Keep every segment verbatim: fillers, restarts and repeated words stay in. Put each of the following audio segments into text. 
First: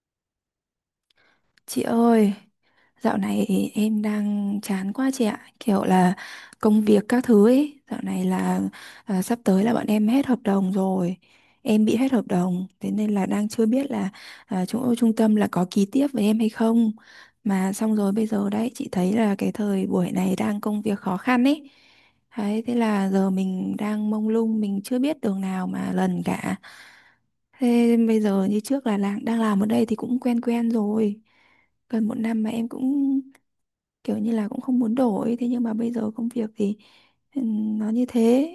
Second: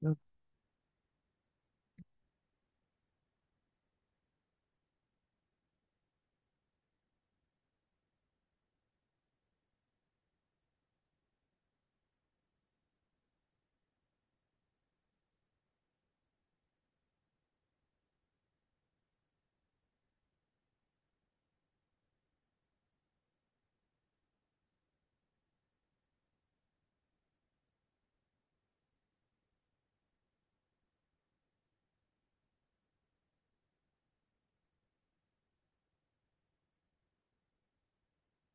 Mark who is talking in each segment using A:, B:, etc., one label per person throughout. A: Ừ.
B: Chị ơi, dạo này em đang chán quá chị ạ. Kiểu là công việc các thứ ấy, dạo này là à, sắp tới là bọn em hết hợp đồng rồi. Em bị hết hợp đồng, thế nên là đang chưa biết là à, chỗ trung tâm là có ký tiếp với em hay không. Mà xong rồi bây giờ đấy, chị thấy là cái thời buổi này đang công việc khó khăn ấy. Đấy, thế là giờ mình đang mông lung, mình chưa biết đường nào mà lần cả. Thế bây giờ như trước là làm, đang làm ở đây thì cũng quen quen rồi. Gần một năm mà em cũng kiểu như là cũng không muốn đổi. Thế nhưng mà bây giờ công việc thì ừm, nó như thế.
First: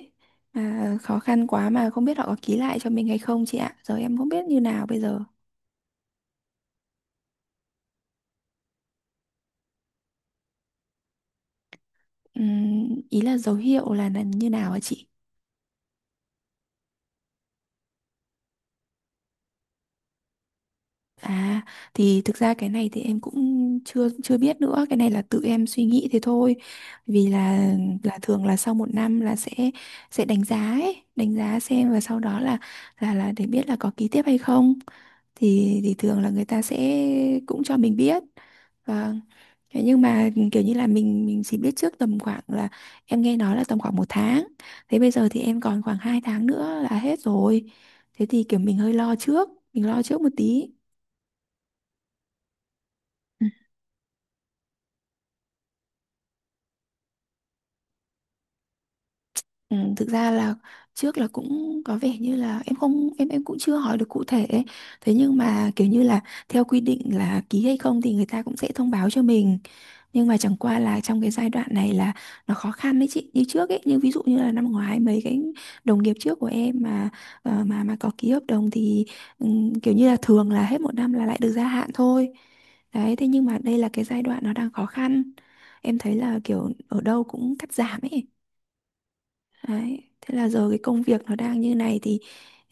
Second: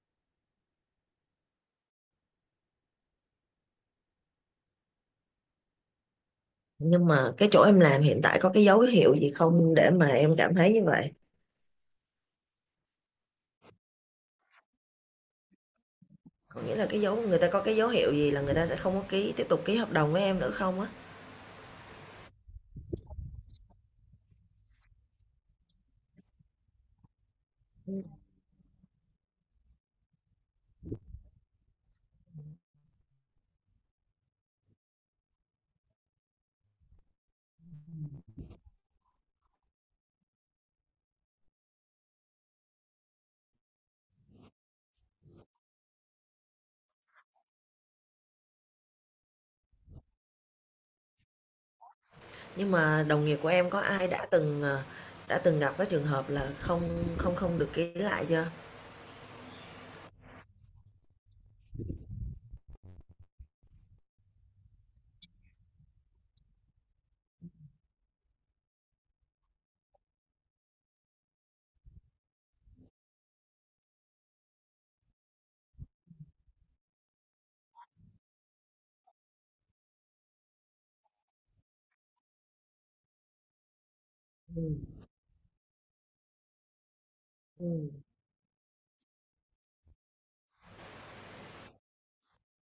B: Mà khó khăn quá mà không biết họ có ký lại cho mình hay không chị ạ. Giờ em không biết như nào bây giờ.
A: Nhưng mà cái chỗ em làm hiện tại có cái dấu hiệu gì không để mà em cảm thấy như vậy?
B: Ừm, ý là dấu hiệu là, là, như nào hả chị?
A: Có nghĩa là cái dấu người ta có cái dấu hiệu gì là người ta sẽ không có ký tiếp tục ký hợp đồng với em nữa không á?
B: À, thì thực ra cái này thì em cũng chưa chưa biết nữa, cái này là tự em suy nghĩ thế thôi. Vì là là thường là sau một năm là sẽ sẽ đánh giá ấy, đánh giá xem và sau đó là là là để biết là có ký tiếp hay không. Thì thì thường là người ta sẽ cũng cho mình biết. Vâng. Thế nhưng mà kiểu như là mình mình chỉ biết trước tầm khoảng là em nghe nói là tầm khoảng một tháng. Thế bây giờ thì em còn khoảng hai tháng nữa là hết rồi. Thế thì kiểu mình hơi lo trước, mình lo trước một tí.
A: Nhưng mà đồng nghiệp của em có ai đã từng ờ, đã từng gặp cái trường hợp là không không không được ký lại chưa?
B: Ừ, thực ra là trước là cũng có vẻ như là em không em em cũng chưa hỏi được cụ thể ấy. Thế nhưng mà kiểu như là theo quy định là ký hay không thì người ta cũng sẽ thông báo cho mình, nhưng mà chẳng qua là trong cái giai đoạn này là nó khó khăn đấy chị, như trước ấy, như ví dụ như là năm ngoái mấy cái đồng nghiệp trước của em mà ờ, mà mà có ký hợp đồng thì ừm, kiểu như là thường là hết một năm là lại được gia hạn thôi. Đấy, thế nhưng mà đây là cái giai đoạn nó
A: Ừ.
B: đang khó khăn, em thấy là kiểu ở đâu cũng cắt
A: Ừ.
B: giảm ấy. Đấy. Thế là giờ cái công việc nó đang như này thì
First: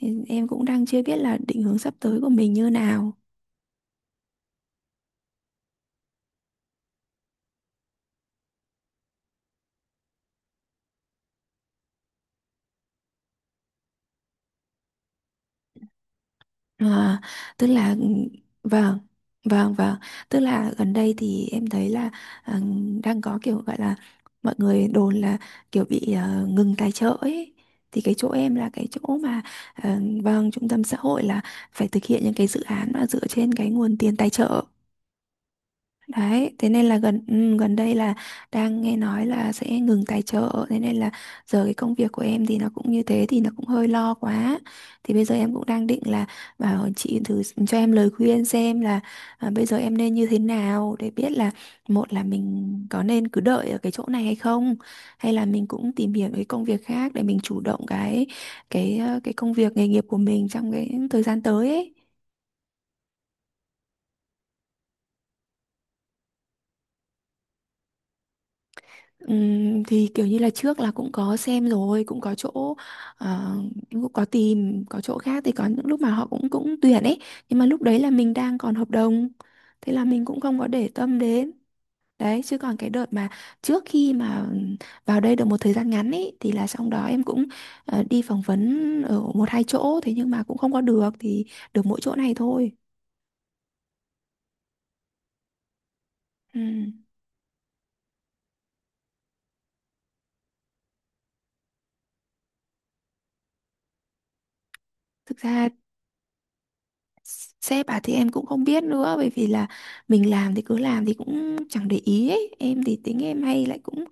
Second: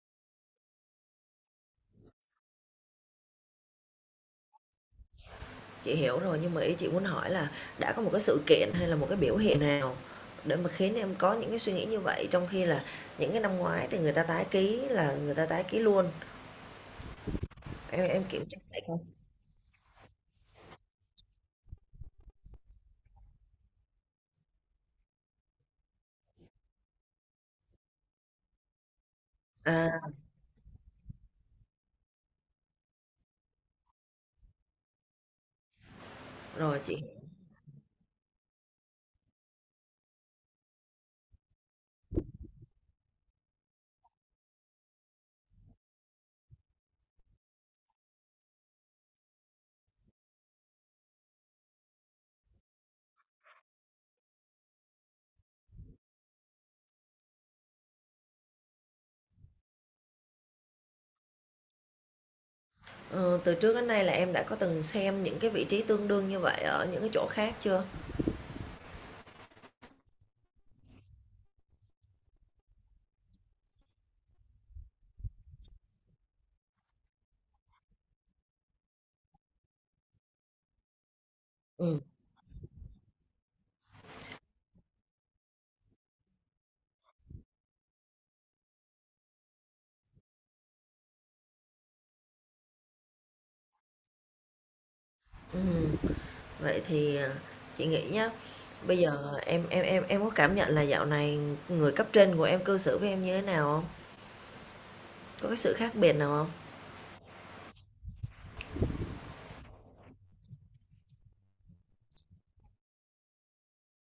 B: ừ, em cũng đang chưa biết là định hướng sắp tới của mình như nào.
A: Chị hiểu rồi, nhưng mà ý chị muốn hỏi là đã có một cái sự kiện hay là một cái biểu hiện nào để mà khiến em có những cái suy nghĩ như vậy, trong khi là những cái năm ngoái thì người ta tái ký là người ta tái ký luôn,
B: À, tức là
A: em
B: ừ,
A: em kiểm tra lại
B: vâng,
A: không?
B: vâng, vâng, tức là gần đây thì em thấy là à, đang có kiểu gọi là mọi người đồn là kiểu bị à, ngừng tài trợ ấy, thì cái chỗ em là cái chỗ mà à,
A: À,
B: vâng, trung tâm xã hội là phải thực hiện những cái dự án mà dựa trên cái nguồn tiền tài trợ. Đấy, thế
A: rồi
B: nên là
A: chị.
B: gần ừ, gần đây là đang nghe nói là sẽ ngừng tài trợ, thế nên là giờ cái công việc của em thì nó cũng như thế thì nó cũng hơi lo quá. Thì bây giờ em cũng đang định là bảo chị thử cho em lời khuyên xem là à, bây giờ em nên như thế nào để biết là, một là mình có nên cứ đợi ở cái chỗ này hay không, hay là mình cũng tìm hiểu cái công việc khác để mình chủ động cái cái ờ, cái công việc nghề nghiệp của mình trong cái thời gian tới ấy.
A: Ờ, từ trước đến nay là em đã có từng xem những cái vị trí tương đương như vậy ở những cái chỗ khác chưa?
B: Ừm, thì kiểu như là trước là cũng có xem rồi, cũng có chỗ, ờ, cũng có tìm, có chỗ khác thì có những lúc mà họ cũng cũng tuyển ấy, nhưng mà lúc đấy là mình đang còn hợp đồng, thế là mình cũng không có để tâm đến.
A: Ừm,
B: Đấy chứ còn cái đợt mà trước khi mà vào đây được một thời gian ngắn ấy thì là xong đó em cũng ờ, đi phỏng vấn ở một hai chỗ, thế nhưng mà cũng không có được, thì được mỗi chỗ này thôi.
A: ừm, vậy
B: Ừm.
A: thì, à, chị nghĩ nhá, bây giờ em em em em có cảm nhận là dạo này người cấp trên của em cư xử với em như thế nào không?
B: Thực
A: Có cái
B: ra
A: sự khác biệt nào không?
B: sếp à thì em cũng không biết nữa, bởi vì là mình làm thì cứ làm thì cũng chẳng để ý ấy. Em thì tính em hay lại cũng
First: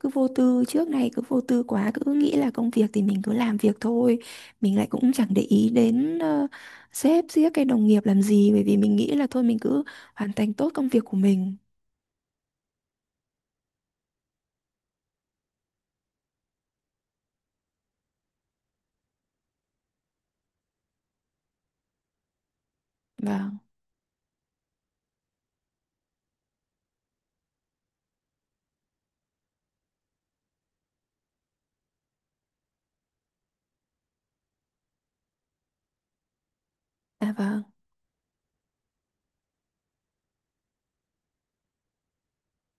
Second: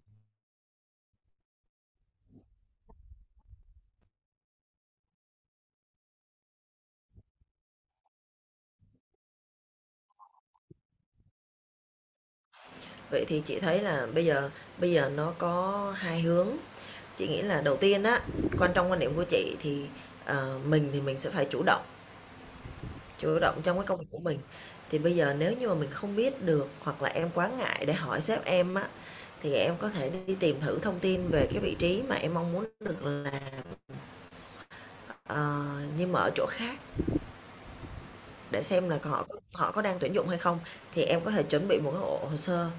B: cứ vô tư, trước này cứ vô tư quá, cứ nghĩ là công việc thì mình cứ làm việc thôi. Mình lại cũng chẳng để ý đến ờ, sếp giết cái đồng nghiệp làm gì, bởi vì mình nghĩ là thôi mình cứ hoàn thành tốt công việc của mình.
A: Vậy thì chị thấy là bây giờ bây giờ nó có hai hướng. Chị nghĩ là đầu tiên á, quan trong quan điểm của chị thì, ờ, mình thì mình sẽ phải chủ động. Chủ
B: Vâng.
A: động trong cái công việc của mình. Thì bây giờ nếu như mà mình không biết được, hoặc là em quá ngại để hỏi sếp em á, thì em có thể đi tìm thử thông tin về cái vị trí mà em mong muốn được, là ờ, nhưng mà ở chỗ khác,
B: À, vâng.
A: để xem là họ họ có đang tuyển dụng hay không, thì em có thể chuẩn bị một cái bộ hồ sơ.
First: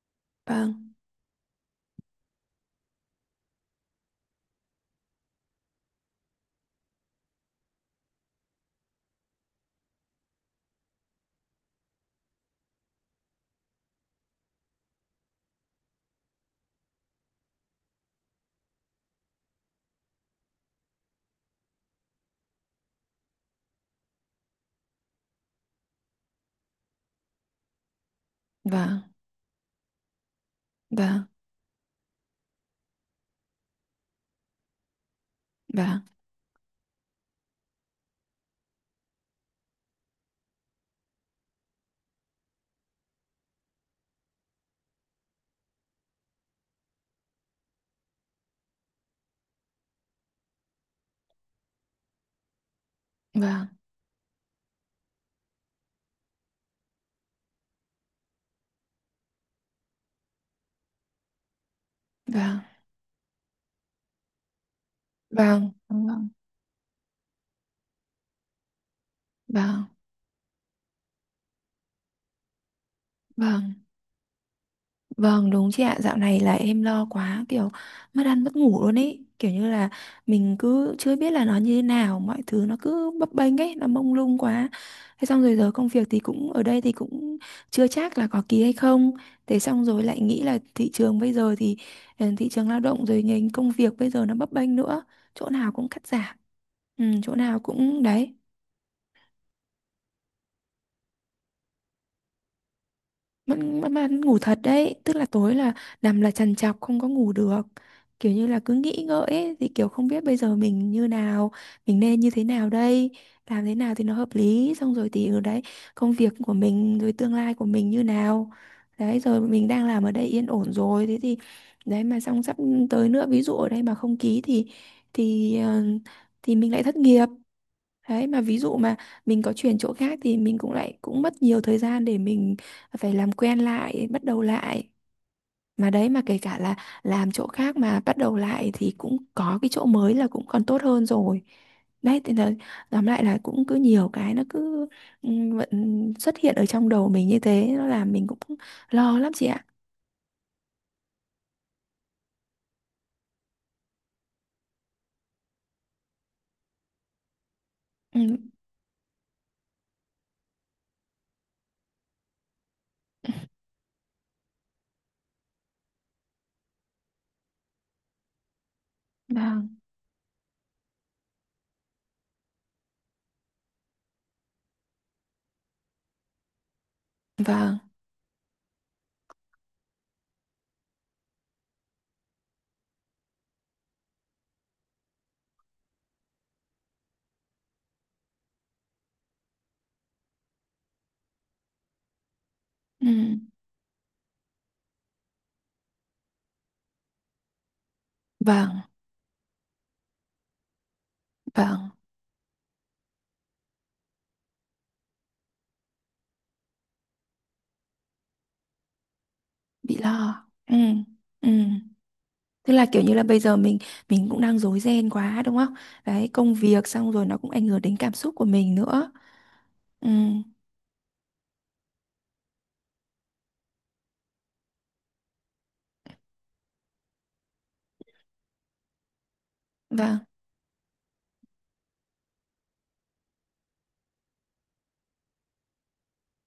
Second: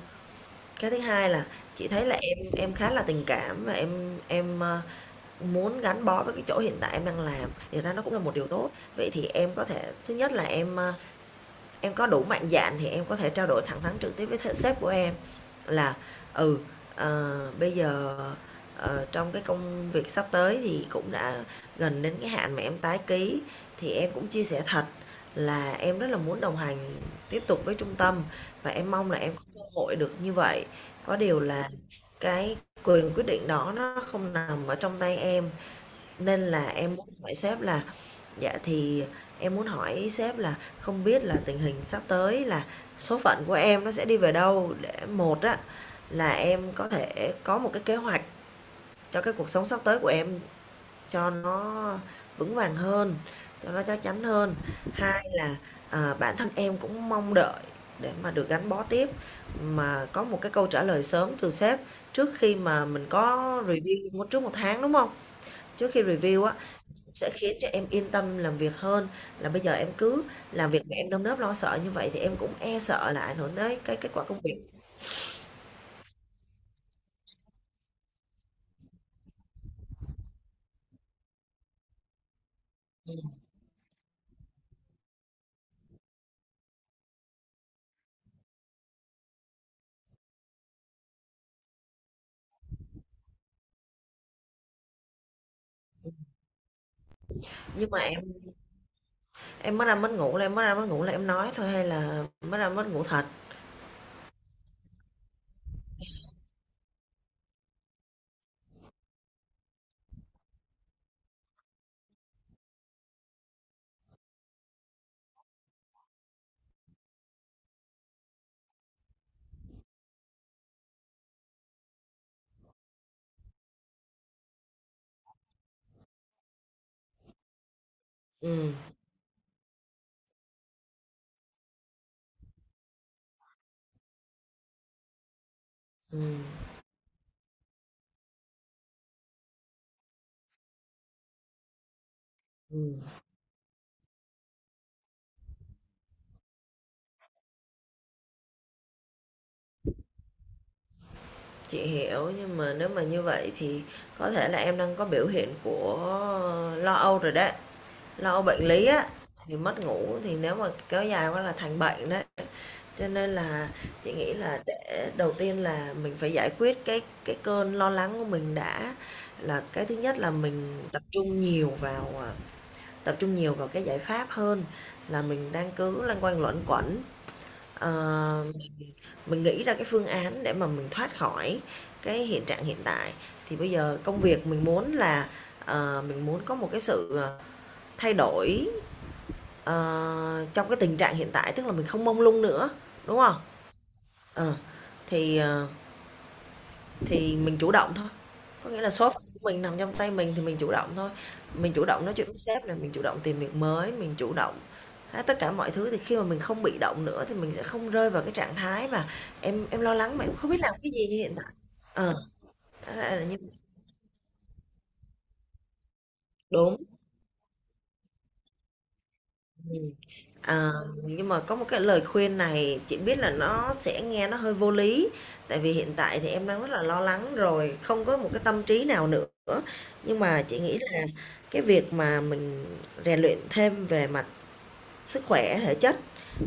B: Vâng.
A: Cái thứ hai là chị thấy là em em khá là tình cảm và em em, ơ, muốn gắn bó với cái chỗ hiện tại em đang làm, thì ra nó cũng là một điều tốt. Vậy thì em có thể thứ nhất là em, a em có đủ mạnh dạn thì em có thể trao đổi thẳng thắn trực tiếp với th- sếp của em là ừ ờ, bây giờ, ờ, trong cái công việc sắp tới thì cũng đã gần đến cái hạn mà em tái ký, thì em cũng chia sẻ thật là em rất là muốn đồng hành tiếp tục với trung tâm, và em
B: Vâng.
A: mong là em có cơ hội được như vậy. Có điều là cái quyền quyết định đó nó không nằm ở trong tay em,
B: Vâng.
A: nên là em muốn hỏi sếp là, dạ, thì em muốn hỏi sếp là không biết là tình hình sắp tới, là số phận của em nó sẽ đi về đâu, để một á, là em có thể có một cái kế hoạch cho cái cuộc sống sắp tới của em, cho nó vững vàng hơn,
B: Vâng.
A: cho nó chắc chắn hơn. Hai là, à, bản thân em cũng mong đợi để mà được gắn bó tiếp, mà có một cái câu trả lời sớm từ sếp trước khi
B: Vâng.
A: mà mình có review một trước một tháng, đúng không?
B: Vâng.
A: Trước khi
B: Vâng. Vâng. Vâng.
A: review á, sẽ khiến cho em yên tâm làm việc hơn, là bây giờ em
B: Vâng.
A: cứ làm việc mà em nơm nớp lo sợ như vậy thì em cũng e sợ là ảnh hưởng
B: Vâng.
A: tới cái kết quả công việc.
B: Vâng, đúng chị ạ. Dạo này là em lo quá, kiểu mất ăn mất ngủ luôn ấy. Kiểu như là mình cứ chưa biết là nó như thế nào, mọi thứ nó cứ bấp bênh ấy, nó mông lung quá. Thế xong rồi giờ công việc thì cũng ở đây thì cũng chưa chắc là có ký hay không. Thế xong rồi lại nghĩ là thị trường bây giờ thì ừ, thị trường lao động rồi ngành công việc bây giờ nó bấp bênh nữa. Chỗ nào cũng cắt giảm, ừ, chỗ nào
A: Nhưng mà
B: cũng
A: em
B: đấy.
A: em mất ăn mất ngủ là em mất ăn mất ngủ là em nói thôi, hay là mất ăn mất ngủ thật.
B: Vẫn vẫn vẫn ngủ thật đấy, tức là tối là nằm là trằn trọc không có ngủ được, kiểu như là cứ nghĩ ngợi ấy, thì kiểu không biết bây giờ mình như nào, mình nên như thế nào đây, làm thế nào thì nó hợp lý, xong rồi thì ở đấy công việc của mình rồi tương lai của mình như nào, đấy rồi mình đang làm ở đây yên ổn rồi thế thì đấy, mà xong sắp tới nữa, ví dụ ở đây mà không ký thì thì ờ, thì mình lại thất nghiệp. Đấy mà ví
A: Ừm,
B: dụ mà mình có chuyển chỗ khác thì mình cũng lại cũng mất nhiều thời gian để mình phải làm quen lại, bắt đầu lại. Mà đấy mà kể cả
A: ừm,
B: là làm chỗ khác mà bắt đầu lại thì cũng có cái chỗ mới là cũng còn tốt hơn rồi. Đấy thì là
A: ừm,
B: tóm lại là cũng cứ nhiều cái nó cứ ừ, vẫn xuất hiện ở trong đầu mình như thế, nó làm mình cũng lo lắm chị ạ.
A: chị hiểu, nhưng mà nếu mà như vậy thì có thể là em đang có biểu hiện của lo âu rồi đấy, lo
B: Ừ.
A: âu bệnh lý á, thì mất ngủ thì nếu mà kéo dài quá là thành bệnh đấy. Cho nên là chị nghĩ là để đầu tiên là mình phải giải quyết cái cái cơn lo lắng của mình đã, là
B: Vâng,
A: cái thứ nhất là mình tập trung nhiều vào, à, tập trung nhiều vào cái giải pháp hơn là mình đang cứ loanh quanh luẩn quẩn.
B: vâng.
A: Ờ, mình nghĩ ra cái phương án để mà mình thoát khỏi cái hiện trạng hiện tại. Thì bây giờ công việc mình muốn là, ờ, mình muốn có một cái sự, ờ, thay đổi, ờ, trong cái tình trạng hiện tại, tức là mình không mông lung nữa,
B: Ừ.
A: đúng không? Ờ, thì, ờ Thì mình chủ động thôi, có
B: Vâng,
A: nghĩa là số phận của mình nằm trong tay mình thì mình chủ động thôi. Mình chủ
B: vâng,
A: động nói chuyện với sếp nè, mình chủ động tìm việc mới, mình chủ động hết tất cả mọi thứ, thì khi mà mình không bị động nữa thì mình sẽ không rơi vào cái trạng thái mà em em lo
B: bị
A: lắng mà
B: lo.
A: em không biết làm
B: Ừ.
A: cái gì như hiện
B: Ừ.
A: tại. Ờ,
B: Thế là
A: đó
B: kiểu như
A: là
B: là
A: là như
B: bây giờ mình mình cũng đang rối ren quá đúng không? Đấy, công
A: đúng.
B: việc xong rồi nó cũng ảnh hưởng đến cảm xúc của mình nữa.
A: Ừm.
B: Ừ,
A: Ờ, nhưng mà có một cái lời khuyên này, chị biết là nó sẽ nghe nó hơi vô lý, tại vì hiện tại thì em đang rất là lo lắng rồi, không có một cái tâm trí nào nữa. Nhưng
B: vâng.
A: mà chị nghĩ là cái việc mà mình rèn luyện thêm về mặt sức khỏe, thể chất,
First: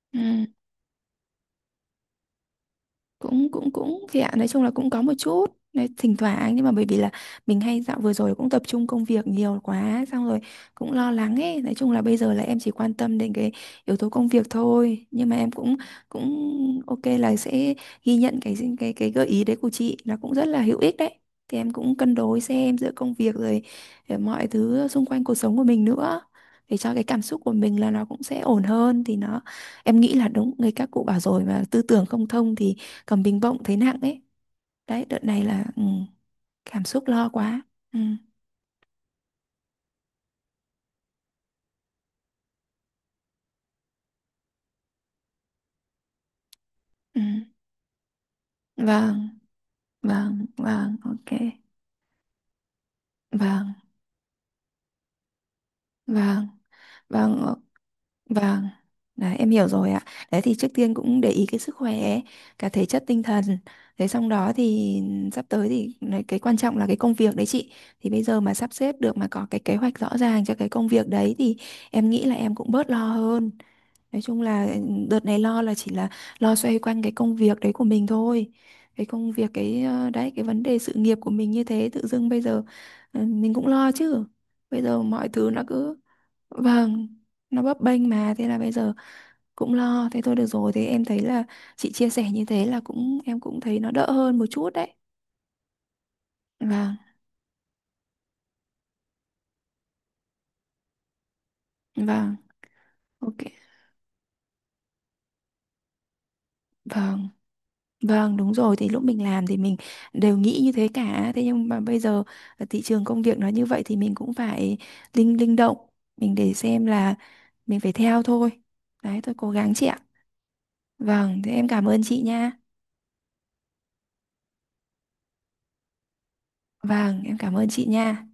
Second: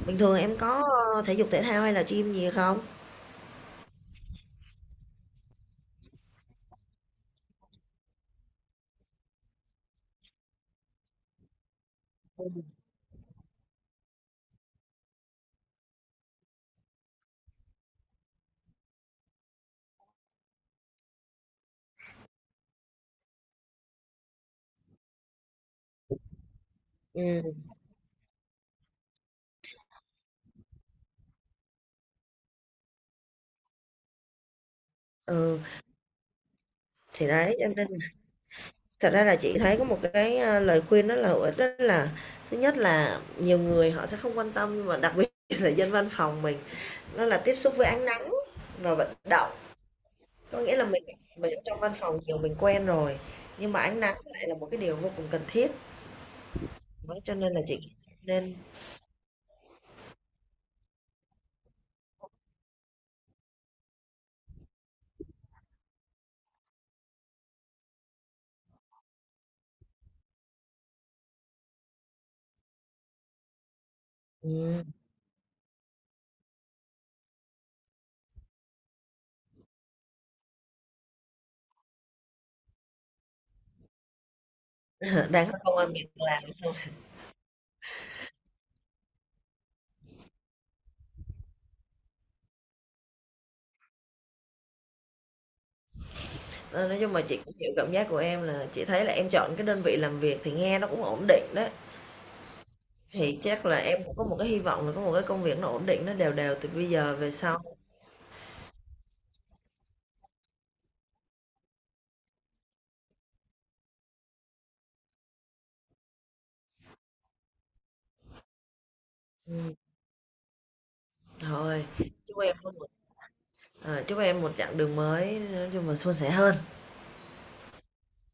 A: bình
B: Ừ.
A: thường em có, ơ, thể dục thể thao hay là gym gì không?
B: cũng cũng cũng thì ạ, nói chung là cũng có một chút đấy, thỉnh thoảng, nhưng mà bởi vì là mình hay dạo vừa rồi cũng tập trung công việc nhiều quá xong rồi cũng lo lắng ấy, nói chung là bây giờ là em chỉ quan tâm đến cái yếu tố công việc thôi, nhưng mà em cũng cũng ok là sẽ ghi nhận cái cái cái gợi ý đấy của chị là cũng rất là hữu ích đấy. Thì em cũng cân đối xem giữa công việc rồi ờ, mọi thứ xung quanh cuộc sống của mình nữa, để cho cái cảm xúc của
A: Ừm,
B: mình là nó cũng sẽ ổn hơn, thì nó em nghĩ là đúng người các cụ bảo rồi mà tư tưởng không thông thì còn bình bông thấy nặng ấy. Đấy, đợt này
A: ừ,
B: là ừ, cảm xúc
A: thì
B: lo
A: đấy,
B: quá.
A: cho nên
B: Ừ,
A: thật ra là chị thấy có một cái, a, lời khuyên rất là hữu ích, đó là thứ nhất là nhiều người họ sẽ không quan tâm, nhưng mà đặc biệt là dân văn phòng mình,
B: ừ.
A: nó là tiếp xúc với ánh nắng và vận
B: Vâng,
A: động.
B: vâng,
A: Có nghĩa là
B: vâng,
A: mình
B: ok.
A: mình ở trong văn phòng nhiều mình quen rồi, nhưng
B: Vâng,
A: mà ánh nắng lại là một cái điều vô cùng cần thiết.
B: vâng,
A: Đó, cho
B: vâng,
A: nên
B: ờ,
A: là chị nên
B: vâng. Đấy, em hiểu rồi ạ. Đấy thì trước tiên cũng để ý cái sức khỏe ấy, cả thể chất tinh thần. Thế xong đó thì sắp tới thì này, cái quan trọng là cái công việc đấy chị. Thì bây giờ mà sắp xếp được mà có cái kế hoạch rõ ràng cho cái công việc đấy thì em nghĩ là em cũng bớt lo hơn. Nói chung là ừ,
A: ừm,
B: đợt này lo là chỉ là lo xoay quanh cái công việc đấy của mình thôi. Cái công việc, cái ờ, đấy, cái vấn đề sự nghiệp của mình như thế tự dưng bây giờ ừ, mình cũng lo chứ. Bây giờ mọi
A: đang
B: thứ
A: có
B: nó
A: công ăn
B: cứ,
A: việc làm xong.
B: vâng, nó bấp bênh mà, thế là bây giờ cũng lo thế thôi. Được rồi, thế em thấy là chị chia sẻ như thế là cũng em cũng thấy nó đỡ hơn một chút đấy.
A: Ờ,
B: Vâng,
A: nói chung mà chị cũng hiểu cảm giác của em, là chị thấy là em chọn cái đơn vị làm việc thì nghe nó cũng ổn định đấy.
B: vâng.
A: Thì
B: Ok.
A: chắc là em cũng có một cái hy vọng là có một cái công việc nó ổn định, nó đều đều từ bây giờ
B: Vâng.
A: về sau.
B: Vâng, đúng rồi, thì lúc mình làm thì mình đều nghĩ như thế cả. Thế nhưng mà bây giờ ờ, thị trường công việc nó như vậy thì mình cũng phải linh linh động, mình để xem là mình phải theo thôi. Đấy, tôi cố gắng
A: Ừm,
B: chị ạ. Vâng, thế em
A: thôi,
B: cảm ơn chị
A: chúc
B: nha.
A: em có một ờ, chúc em một chặng đường mới nói chung là suôn sẻ hơn.
B: Vâng, em cảm ơn chị nha.